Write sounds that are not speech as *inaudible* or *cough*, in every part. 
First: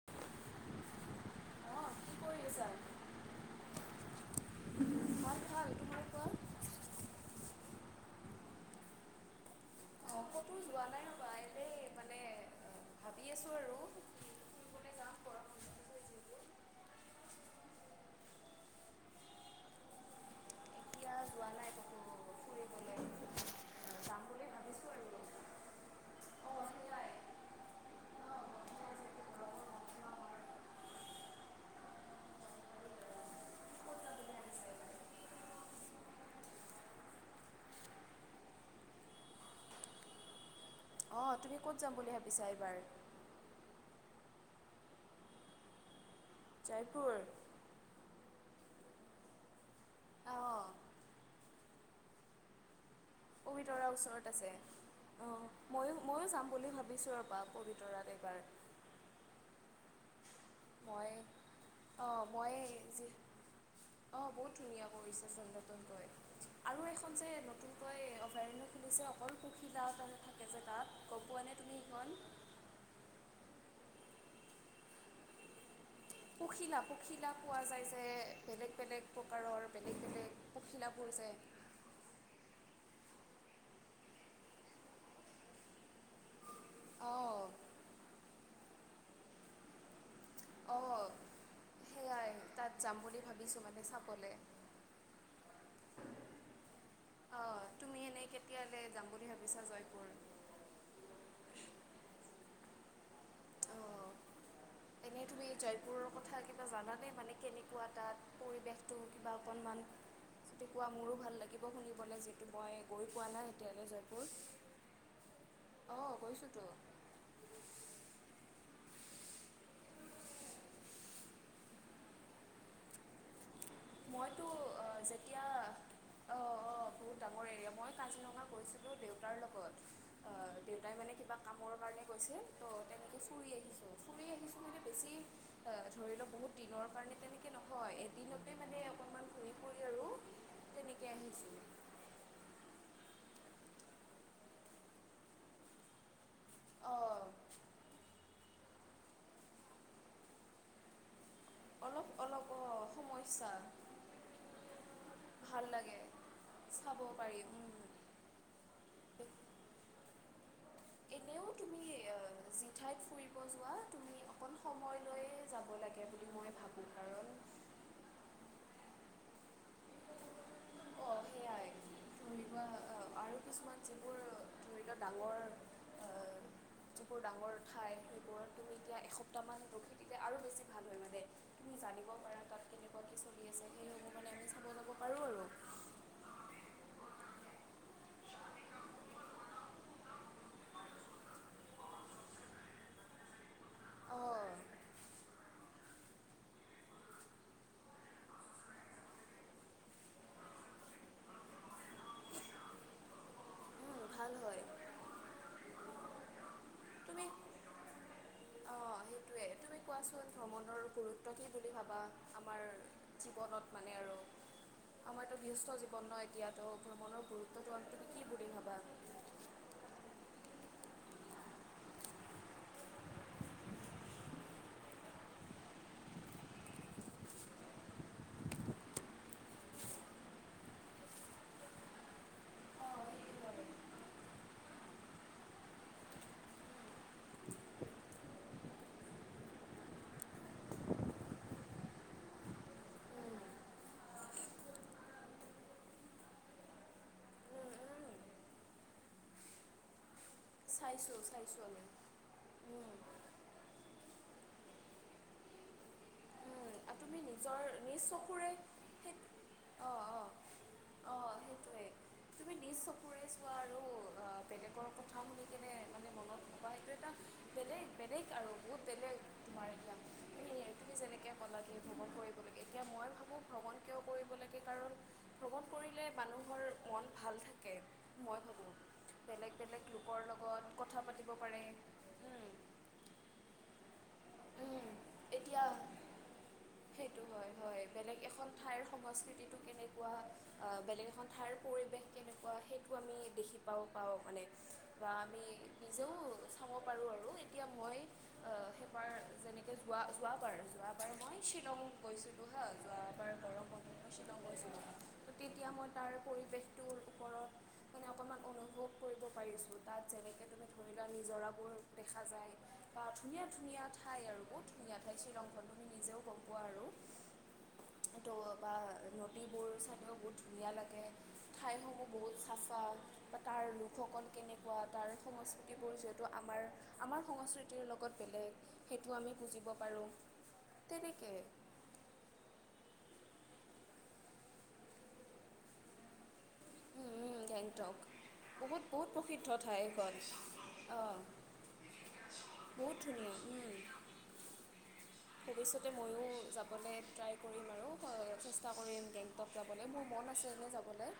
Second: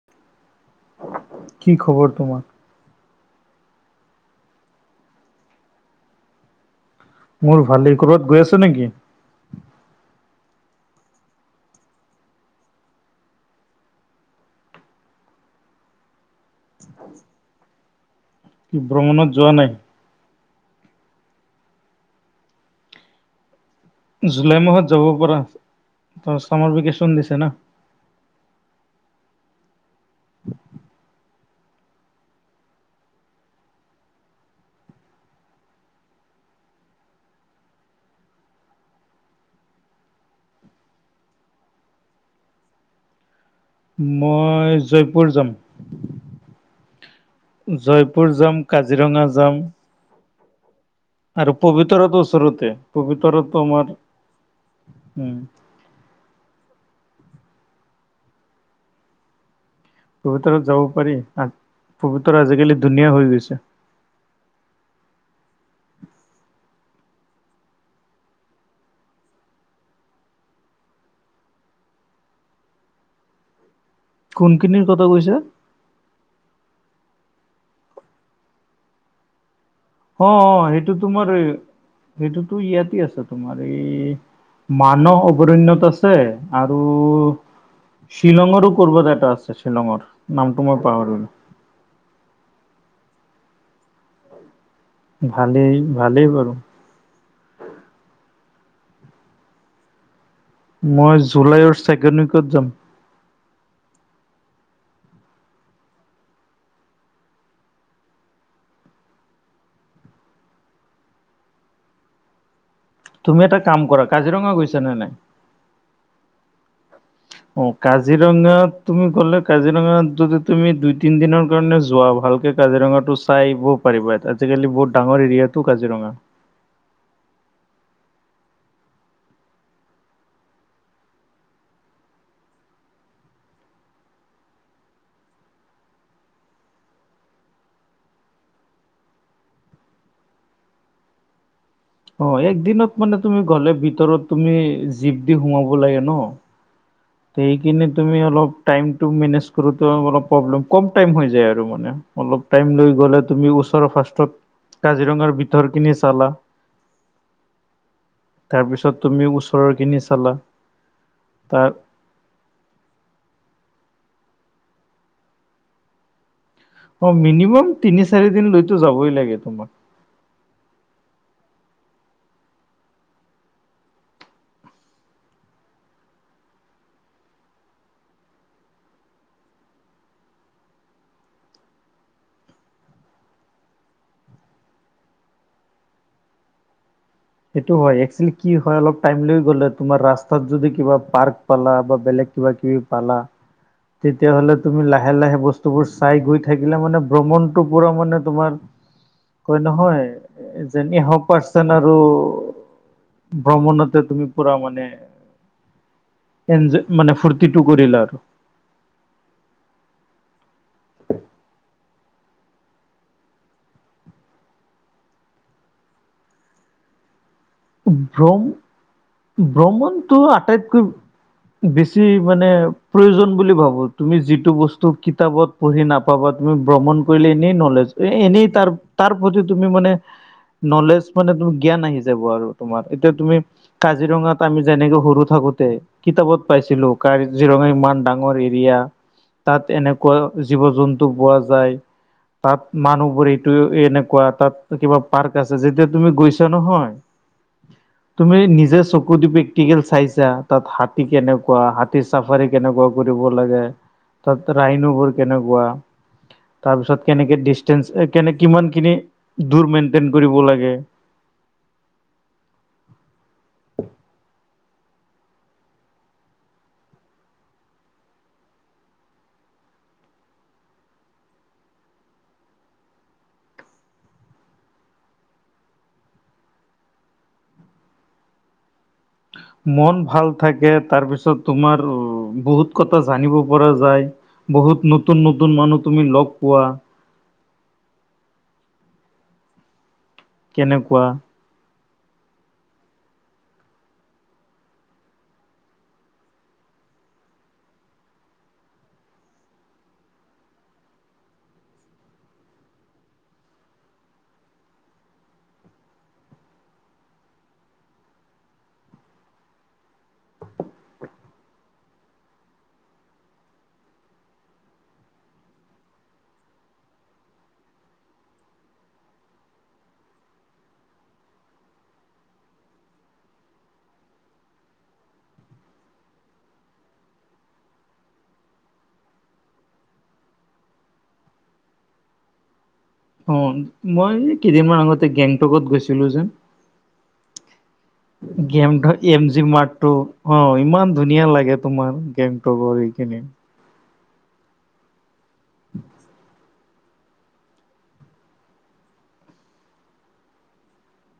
অ', কি খবৰ তোমাৰ? কৰি আছা? মই ভাল, তোমাৰ কোৱা? মোৰ ভালেই, ক'ৰবাত গৈ আছা নেকি? অ', ক'তো যোৱা নাই ৰ'বা এনেই মানে ভাবি আছোঁ আৰু। তুমি যাম ক'ৰবা *unintelligible* ভ্ৰমণত যোৱা নাই? এতিয়া যোৱা নাই কতো ফুৰিবলৈ। যাম বুলি জুলাই মাহত ভাবিছোঁ যাব আৰু পাৰা, ত অ ছামাৰ ভেকেশ্যন সেয়াই দিছে না। *unintelligible* অঁ তুমি ক'ত যাম বুলি ভাবিছা এইবাৰ? মই জয়পুৰ যাম। জয়পুৰ? জয়পুৰ যাম কাজিৰঙা যাম। অঁ আৰু পবিতৰাতো ওচৰতে। পবিতৰাতো আমাৰ পবিতৰা ওচৰত আছে অ। উম, ময়ো ময়ো যাম বুলি ভাবিছোঁ ৰবা পবিতৰাত এইবাৰ। পবিতৰাত যাব পাৰি মই অ, পবিতৰা আজিকালি ধুনিয়া হৈ গৈছে। অ বহুত ধুনীয়া কৰিছে চন্দটোনকৈ। আৰু এখন যে নতুনকৈ অভয়াৰণ্য খুলিছে অকল পখিলা থাকে যে তাত। গম পোৱানে তুমি সেইখন? কোনখিনিৰ কথা কৈছা? পখিলা পখিলা পোৱা যায় যে বেলেগ বেলেগ। প্ৰকাৰৰ বেলেগ বেলেগ অ', অ', সেইটো পখিলাবোৰ তোমাৰ যে। এই সেইটোতো ইয়াতে আছে, তোমাৰ এই মানহ অভৰণ্যত আছে। আৰু অঁ শ্বিলংৰো কবা এটা আছে শ্বিলংৰ। অঁ সেয়াই তাত যাম বুলি ভাবিছোঁ মানে চাবলে। ভালেই ভালেই বাৰু। অঁ তুমি এনেই কেতিয়ালৈ যাম বুলি ভাবিছা জয়পুৰ? মই জুলাইৰ ছেকেণ্ড উইকত যাম। অ। এনেই তুমি জয়পুৰৰ কথা কিবা জানানে মানে কেনেকুৱা তাত পৰিৱেশটো? বা অকণমান তেকুৱা মোৰো ভাল লাগিব শুনিবলৈ যে মই গৈ পোৱা তুমি নাই এটা কাম এতিয়ালৈ কৰা কাজিৰঙা গৈছা নে নাই জয়পুৰ। অ গৈছোতো। অ কাজিৰঙাত তুমি ক'লে কাজিৰঙা যদি তুমি দুই তিনদিনৰ কাৰণে যোৱা ভালকে কাজিৰঙাটো চাই আহিব পাৰিবা ইয়াত। মইতো আজিকালি বহুত আহ, ডাঙৰ যেতিয়া এৰিয়াটো কাজিৰঙা। অঁ অঁ বহুত ডাঙৰ এৰিয়া, মই কাজিৰঙা গৈছিলোঁ দেউতাৰ লগত। অ দেউতাই মানে কিবা কামৰ কাৰণে গৈছিল ত' তেনেকে ফুৰি আহিছো। ফুৰি আহিছো মানে বেছি ধৰি লওক বহুত দিনৰ কাৰণে তেনেকে নহয় এদিনত মানে অকণমান ঘুৰি ফুৰি আৰু তেনেকে আহিছো। অ একদিনত মানে তুমি গলে ভিতৰত তুমি জীপ দি সোমাব লাগে ন। অ। তে সেই কিনে তুমি অলপ টাইমটো মেনেজ কৰোতে অলপ প্ৰব্লেম কম টাইম হৈ যায় আৰু। আৰু মানে অলপ টাইম লৈ গলে তুমি ওচৰৰ ফাৰ্ষ্টত কাজিৰঙাৰ ভাল ভিতৰখিনি লাগে চালা চাব পাৰি উম। তাৰপিছত তুমি ওচৰৰ খিনি চালা। এনেও তাৰ তুমি অ যিঠাইত ফুৰিব যোৱা তুমি অকণ সময় লৈ যাব লাগে বুলি মই ভাবোঁ। অ কাৰণ মিনিমাম তিনি চাৰি দিন লৈতো যাবই লাগে তোমাৰ। অ সেয়াই। ধৰি লোৱা আৰু কিছুমান যিবোৰ ধৰি লোৱা ডাঙৰ এ যিবোৰ ডাঙৰ ঠাই সেইবোৰত তুমি এতিয়া এসপ্তাহমান ৰখি দিলে আৰু বেছি ভাল নালাগে। জানিব পাৰা তাত কেনেকুৱা কি চলি আছে সেই অনুমানে আমি চাব যাব পাৰো আৰু। সেইটো হয়, এক্সুয়েলী কি হয় অলপ টাইম লৈ গ'লে তোমাৰ ৰাস্তাত যদি কিবা পাৰ্ক পালা বা বেলেগ কিবা কিবি পালা। তেতিয়াহ'লে অঁ তুমি লাহে লাহে বস্তুবোৰ চাই গৈ থাকিলে মানে ভ্ৰমণটোৰ পুৰা মানে তোমাৰ কয় নহয় এ' যে এনি হাও পাৰ্চন আৰ আৰু ভ্ৰমণতে তুমি ভাল পুৰা হয় মানে ইঞ্জয় মানে ফূৰ্তিতো কৰিলা আৰু। অ' সেইটোৱে, তুমি কোৱাচোন ভ্ৰমণৰ গুৰুত্ব কি বুলি ভাবা আমাৰ জীৱনত মানে আৰু? আমাৰতো গৃহস্থ জীৱন ন, এতিয়াতো মনৰ গুৰুত্বটো আমি তুমি কি ভ্ৰম বুলি ভাবা? ভ্ৰমণটো আটাইতকৈ বেছি মানে প্ৰয়োজন বুলি ভাবো, তুমি যিটো বস্তু কিতাপত পঢ়ি নাপাবা তুমি, ভ্ৰমণ কৰিলে এনেই নলেজ এ' এনেই তাৰ তাৰ প্ৰতি তুমি মানে নলেজ মানে ত' জ্ঞান আহি যাব আৰু তোমাৰ। এতিয়া তুমি কাজিৰঙাত আমি যেনেকে সৰু থাকোতে কিতাপত পাইছিলো কাজিৰঙা ইমান ডাঙৰ এৰিয়া। তাত এনেকুৱা জীৱ-জন্তু পোৱা যায়। তাত মানুহবোৰ এইটো এনেকুৱা, তাত কিবা পাৰ্ক আছে, যেতিয়া তুমি গৈছা নহয় উম তুমি উম নিজে চকু দি প্ৰেক্টিকেল চাইছা, তাত হাতী চাইছোঁ চাইছোঁ কেনেকুৱা আমি হাতীৰ চাফাৰী কেনেকুৱা উম কৰি ৰিব লাগে, তাত ৰাইনো কেনেকুৱা, উম আৰু তাৰপিছত তুমি কেনেকে নিজৰ নিজ ডিষ্টেঞ্চ কেনে চকুৰে কিমানখিনি দূৰ মেইনটেইন কৰিব লাগে। অ' সেইটয়ে, তুমি নিজ চকুৰে চোৱা আৰু অ' বেলেগৰ কথা শুনি কেনে মানে মনত বা সেইটো এটা বেলেগ বেলেগ আৰু বহুত বেলেগ তোমাৰ এ তুমি তুমি যেনেকে ক'লা যে ভ্ৰমণ কৰিব লাগে, এতিয়া মই ভাবোঁ ভ্ৰমণ কিয় কৰিব লাগে। কাৰণ ভ্ৰমণ কৰিলে মানুহৰ মন ভাল থাকে মই ভাবোঁ। বেলেগ বেলেগ মন লোকৰ ভাল লগত থাকে, কথা পাতিব তাৰপিছত পাৰে তোমাৰ উম, বহুত কথা জানিব পৰা যায়, উম, বহুত নতুন নতুন এতিয়া মানুহ তুমি লগ পোৱা। সেইটো হয়, হয়, বেলেগ এখন ঠাইৰ সংস্কৃতিটো কেনেকুৱা বেলেগ কেনেকুৱা এখন ঠাইৰ পৰিৱেশ কেনেকুৱা, সেইটো আমি দেখি পাওঁ পাওঁ মানে। বা আমি নিজেওঁ চাব পাৰো আৰু, এতিয়া মই অ', সেইবাৰ যেনেকে, যোৱা যোৱাবাৰ- যোৱাবাৰ মই গৈছিলোঁ হা' যোৱাৰ গৰম বন্ধত শ্বিলং গৈছিলোঁ। তেতিয়া মই তাৰ পৰিৱেশটোৰ ওপৰত মানে অকণাক অনুভৱ কৰিব পাৰিছোঁ, তাত যেনেকৈ ত' ধূনিলা আৰু নিজৰাবোৰ দেখা যায়। বা ধুনীয়া ধুনীয়া ঠাই আৰু বহুত ধুনীয়া ঠাই শ্বিলংখন, নিজেও গ'ম পোৱা আৰু। বা নদীবোৰ চালেও বহুত ধুনীয়া লাগে। ঠাই সমূহ বহুত চাফা। তাৰ লোকসকল কেনেকুৱা, তাৰ সংস্কৃতিবোৰ যিহেতু আমাৰ আমাৰ সংস্কৃতি তিৰ লগত বেলেগ, সেইটো আমি পুজিব পাৰোঁ। তেনেকে অ', মই এই কেইদিনমান আগতে গেংটকত গৈছিলো যে উম গেংটক। বহুত গেমটো বহুত এম জি প্ৰসিদ্ধ ঠাই মাৰ্টো, এইখন অ' ইমান অঁ ধুনীয়া লাগে তোমাৰ গেংটৰ এইখিনি। *unintelligible* ভৱিষ্যতে ময়ো যাবলে ট্ৰাই কৰিম আৰু চেষ্টা কৰিম গেংটকত যাবলৈ, মোৰ মন আছে এনে যাবলৈ।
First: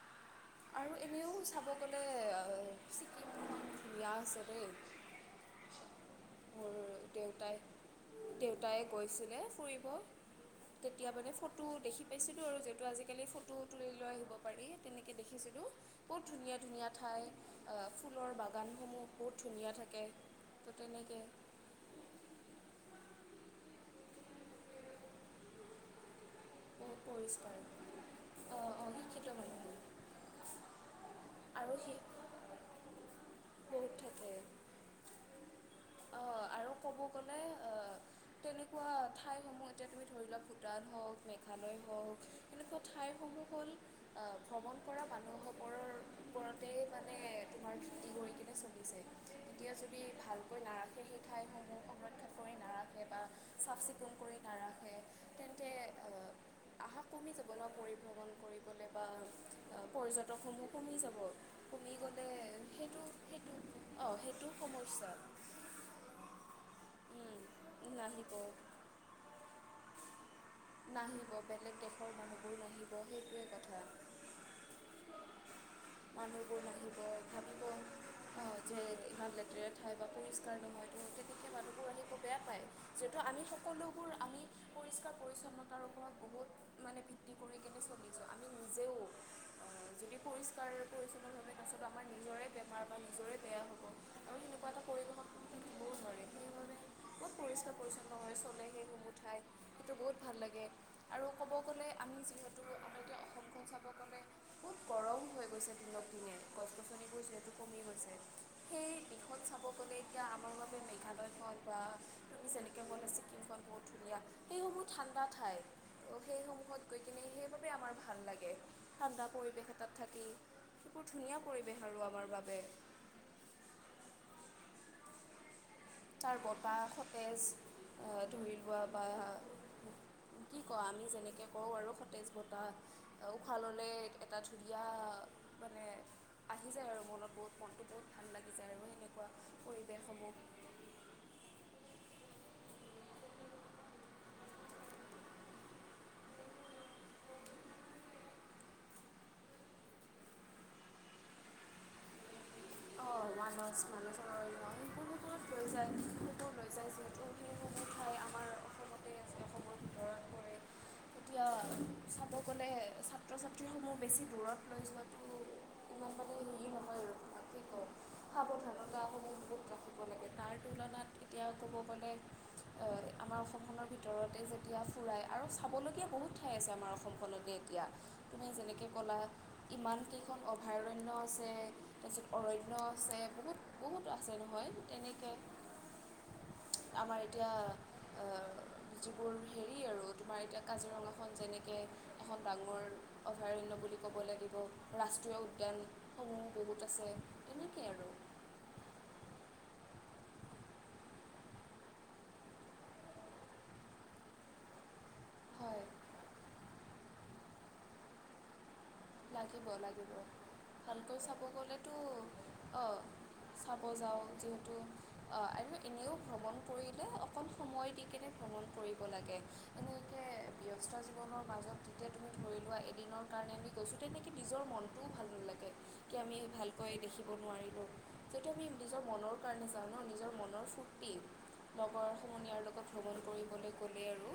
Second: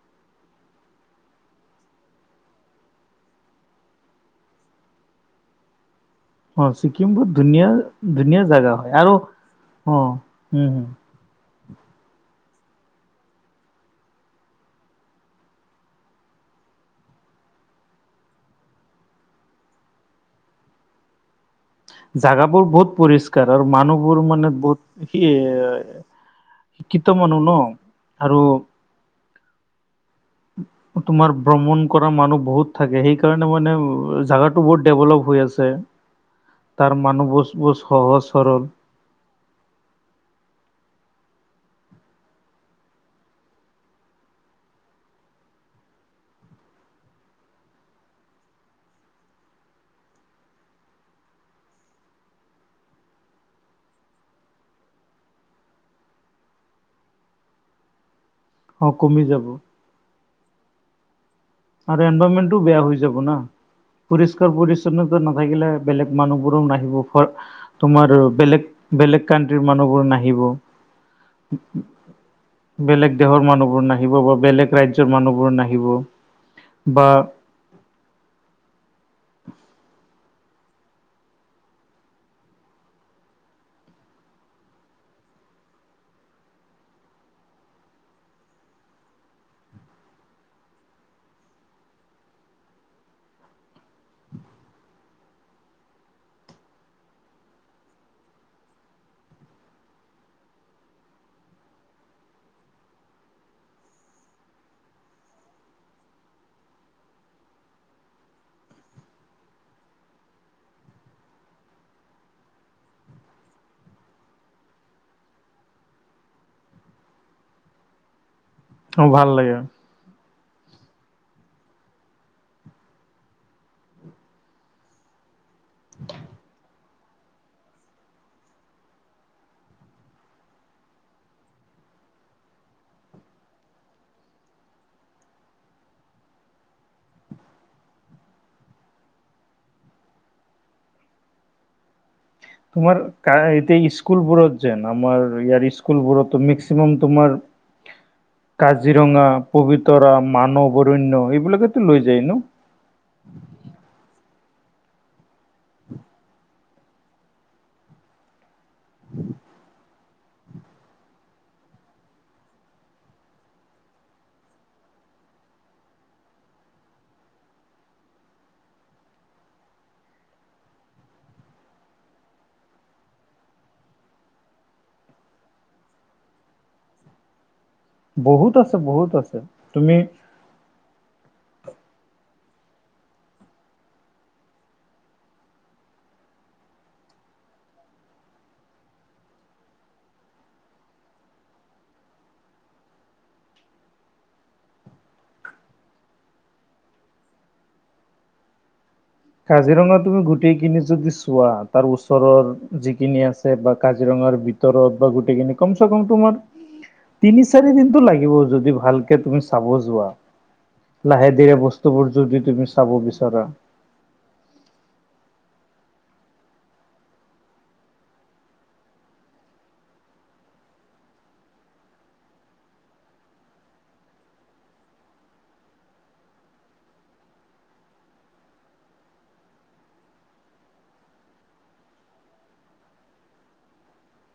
*inaudible* আৰু এনেও চাব গ'লে অ ছিকিমট ধুনীয়া আছে দেই। *unintelligible* অ ছিকিম বহুত দেউতাই ধুনীয়া ধুনীয়া জাগা দেউতাই হয় আৰু গৈছিলে ফুৰিব অ উম হম তেতিয়া, মানে ফ ফটো দেখি পাইছিলোঁ আৰু যিহেতু আজিকালি ফটো তুলি লৈ আহিব পাৰি তেনেকৈ দেখিছিলোঁ। বহুত ধুনীয়া ধুনীয়া ঠাই অ ফুলৰ বাগানসমূহ বহুত ধুনীয়া থাকে। তেনেকে। জাগাবোৰ বহুত পৰিস্কাৰ আৰু মানুহবোৰ মানে বহুত সি এ বহুত শিক্ষিত মানুহ ন পৰিষ্কাৰ আৰু *unintelligible* তোমাৰ আৰু ভ্ৰমণ সেই কৰা মানুহ বহুত থাকে সেই সেইকাৰণে মানে বহুত থাকে জাগাটো বহুত ডেভলপ হৈ আছে। অ আৰু তাৰ ক'ব মানুহ গ'লে বোৰ অ বহুত সহজ সৰল তেনেকুৱা ঠাইসমূহ যেতিয়া তুমি ধৰি লোৱা ভূটান হওক মেঘালয় হওক এনেকুৱা ঠাইসমূহ হ'ল আহ ভ্ৰমণ কৰা মানুহসকলৰ ওপৰতে মানে তোমাৰ ধুতি কৰি কিনে চলি যায়। এতিয়া যদি ভাল নাৰাখে সেই ঠাইসমূহ সংৰক্ষন কৰি নাৰাখে বা চাফ চিকুণ কৰি নাৰাখে তেন্তে অ আহা কমি যাব ন পৰিভ্ৰমণ কৰি অ কেতিয়াবা কমি যাব পৰ্যটকসমূহ কমি যাব। কমি আৰু গ'লে এনভাইৰনমেন্টটো বেয়া হৈ সেইটো যাব সেইটো অঁ সেইটো সমস্যাত থাকিলে বেলেগ মানুহবোৰো নাহিব *unintelligible* তোমাৰ নাহিব বেলেগ বেলেগ কানট্ৰিৰ মানুহবোৰ নাহিব। নাহিব বেলেগ দেশৰ মানুহবোৰ নাহিব বেলেগ সেইটোৱে দেশৰ কথা মানুহবোৰ নাহিব বা বেলেগ ৰাজ্য পিছৰ মানুহবোৰ নাহিব। মানুহবোৰ নাহিব বা *unintelligible* অ যে ইমান লেতেৰা ঠাই বা পৰিষ্কাৰ নহয়তো তেতিকে মানুহবোৰ আহিব বেয়া পায়। যিহেতু আমি সকলোবোৰ আমি পৰিষ্কাৰ পৰিচ্ছন্নতাৰ ওপৰত বহুত মানে ভিত্তি কৰি কিনে চলিছো আমি নিজেও অ যদি পৰিষ্কাৰ পৰিচ্ছন্নভাৱে তাচত আমাৰ নিজৰে বেমাৰ বা নিজৰে বেয়া হ'ব। আৰু সেনেকুৱা এটা পৰিৱেশত বও ধৰে সেইবাবে ক'ত পৰিষ্কাৰ পৰিচ্ছন্ন হয় চলে সেই সমূহ ঠাই। সেইটো বহুত ভাল লাগে আৰু ক'ব গ'লে আমি যিহেতু আমিতো অসমখন চাব গ'লে বহুত গৰম হৈ গৈছে দিনক দিনে, গছ গছনিবোৰ যিহেতু কমি গৈছে। সেই দিশত চাব গলে এতিয়া আমাৰ বাবে মেঘালয়খন বা আমি যেনেকৈ ক'লে ছিকিমখন বহুত ধুনীয়া। সেইসমূহ ঠাণ্ডা ঠাই, সেইসমূহত গৈ কিনে সেইবাবে ভাল লাগে। ঠাণ্ডা ভাল লাগে পৰিৱেশ এটাত থাকি এইবোৰ ধুনীয়া পৰিৱেশ আৰু আমাৰ বাবে। *unintelligible* তাৰ বতাহ সতেজ, অ ধৰি লোৱা বা কি কঅ আমি যেনেকে কওঁ আৰু সতেজ বতাহ। তই উশাহ ল'লে এটা ধুনীয়া মানে আহি যায় আৰু মনত বহুত মনটো বহুত ভাল লাগি যায় আৰু সেনেকুৱা পৰিৱেশসমূহ তোমাৰ কা এতিয়া স্কুলবোৰত যেন আমাৰ ইয়াৰ স্কুল বোৰতো মেক্সিমাম তোমাৰ *unintelligible* কাজিৰঙা, পবিতৰা, মানৱ অভৰণ্য এইবিলাকেতো লৈ যায় ন। অ, মানস *unintelligible* লৈ যায় সবোৰ লৈ যায় যিহেতু সেই সমূহ ঠাই আমাৰ অসমতে আছে অসমৰ ভিতৰতে পৰে। এতিয়া চাব গ'লে ছাত্ৰ ছাত্ৰীসমূহ বেছি দূৰত লৈ যোৱাটো *unintelligible* সাৱধানতাসমূহ *unintelligible* ৰাখিব লাগে তাৰ তুলনাত এতিয়া ক'ব গ'লে অ, আমাৰ অসমখনৰ ভিতৰতে যেতিয়া ফুৰাই আৰু চাবলগীয়া বহুত ঠাই আছে আমাৰ অসমখনতে এতিয়া। তুমি বহুত আছে যেনেকে ক'লা বহুত আছে তুমি ইমান কেইখন অভয়াৰণ্য আছে, তাৰপিছত অৰণ্য আছে বহুত বহুত আছে নহয় এনেকে আমাৰ এতিয়া অ যিবোৰ হেৰি আৰু তোমাৰ এতিয়া কাজিৰঙাখন যেনেকে এখন ডাঙৰ অভয়াৰণ্য বুলি ক'ব লাগিব ৰাষ্ট্ৰীয় উদ্যানসমূহ বহুত আছে। এনেকে আৰু। কাজিৰঙা তুমি গোটেইখিনি যদি চোৱা তাৰ ওচৰৰ যিখিনি আছে বা কাজিৰঙাৰ বি ৰত বা গোটেইখিনি কম হয় চে কম তোমাৰ তিনি চাৰি দিনটো লাগিব যদি ভালকে এ তুমি লাগিব চাব যোৱা লাগিব ভালকৈ লাহে চাব ধীৰে বস্তুবোৰ যদি তুমি চাব বিচাৰা। খাব যাওঁ যিহেতু অ, আৰু এনেও ভ্ৰমণ কৰিলে অকণ সময় দি কেনে ভ্ৰমণ কৰিব লাগে। এনেকে ব্যস্ত জীৱনৰ মাজত যেতিয়া তুমি ধৰি লোৱা এদিনৰ কাৰণে গৈছো তেনেকে নিজৰ মনটোও ভাল নালাগে কি আমি ভালকৈ দেখিব নোৱাৰিলো। *unintelligible* নিজৰ মনৰ কাৰণে যাওঁ ন' নিজৰ মনৰ ফূৰ্তি। লগৰ সমনীয়াৰ লগত ভ্ৰমণ কৰিবলৈ গ'লে আৰু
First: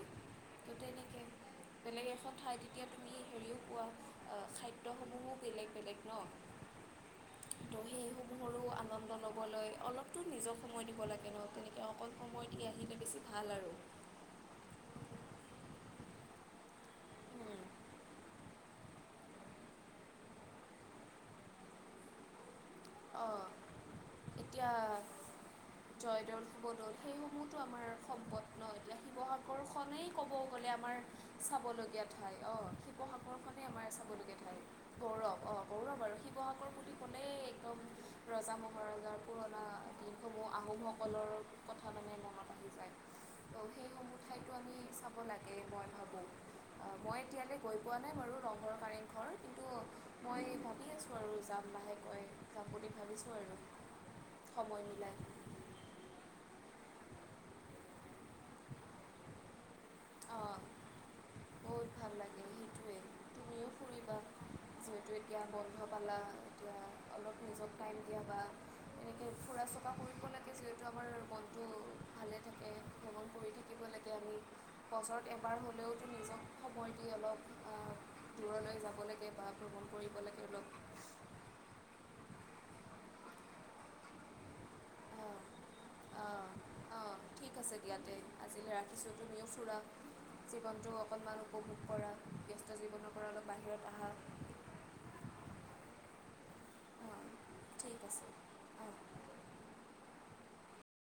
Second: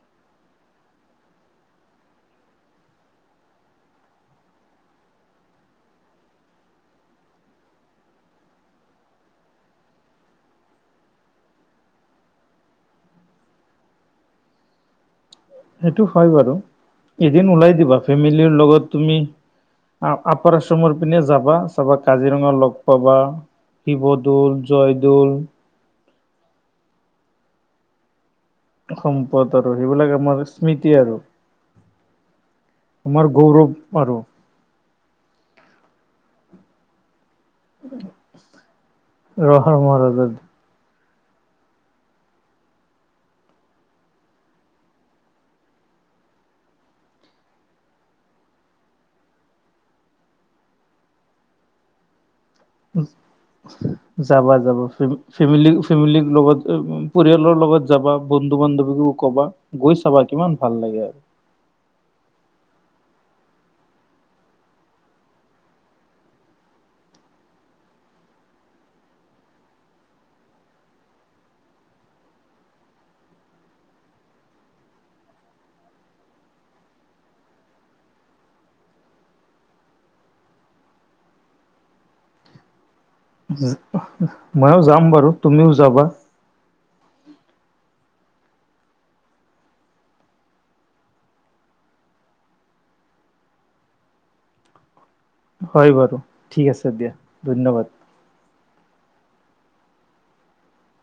এতিয়া সেনেকে বেলেগ এখন ঠাইত তেতিয়া তুমি হেৰিও পোৱা অ, খাদ্য সমূহহো বেলেগ বেলেগ ন। তো সেইসমূহৰো আনন্দ ল'বলৈ অলপতো নিজক সময় দিব লাগে ন তেনেকৈ অকল সময় দি আহিলে বেছি ভাল আৰু। হেইটো হয় বাৰু, এদিন ওলাই দিবা ফেমিলি ৰ লগত লগত তুমি আপাৰ আসামৰ পিনে যাবা চাবা কাজিৰঙা লগ ক'বা অঁ শিৱদৌল, এতিয়া জয়দৌল। জয়দৌল শিৱদৌল সেইসমূহতো আমাৰ সম্পদ। ন' এতিয়া সম্পদ আৰু শিৱসাগৰখনেই সেইবিলাক ক'ব আমাৰ গ'লে স্মৃতি আমাৰ আৰু চাবলগীয়া ঠাই অ, আমাৰ শিৱসাগৰখনে গৌৰৱ আমাৰ আৰু চাবলগীয়া ঠাই। গৌৰৱ অ, গৌৰৱ আৰু শিৱসাগৰ বুলি কলেই ৰজা মহাৰজাৰ পুৰণা ৰহা মহাৰাজাৰ দিনসমূহ আহোমক গলৰ কথা মানে মনত আহি যায়। ত', সেইসমূহ ঠাইতো আমি চাব লাগে মই ভাবো। অ, মই এতিয়ালে গৈ পোৱা নাই বাৰু ৰংঘৰ কাৰেং ঘৰ কিন্তু মই ভাবি আছো আৰু যাম লাহে কৈ যাম বুলি ভাবিছো আৰু যাবা সময় যাবা ফেম- মিলাই। ফেমিলি ফেমিলি লগত পৰিয়ালৰ লগত যাবা বন্ধু বান্ধৱীকো ক, বা, গৈ চাবা অঁ কিমান ভাল লাগে। বহুত ভাল লাগে সেইটোৱে, তুমিও ফুৰিবা। যিহেতু এতিয়া বন্ধ পালা, এতিয়া অলপ নিজক টাইম দিয়া বা এনেকে ফুৰা চকা কৰিব লাগে, যিহেতু আমাৰ মনটো ভালে থাকে। ভ্ৰমণ কৰি থাকিব থাকিব লাগে আমি, বছৰত এবাৰ হ'লেওতো নিজক সময় দি অলপ দূৰলৈ যাব লাগে বা ভ্ৰমণ কৰিব লাগে অলপ। মইয়ো যাম বাৰু, অঁ তুমিও যাবা। অঁ অঁ ঠিক আছে দিয়া তে, আজিলৈ ৰাখিছোঁ, তুমিও ফুৰা। জীৱনটো অকণমান উপভোগ কৰা, ব্যস্ত জীৱনৰ পৰা অলপ বাহিৰত আহা। হয় বাৰু, ঠিক আছে অঁ দিয়া, ধন্যবাদ। ঠিক আছে অঁ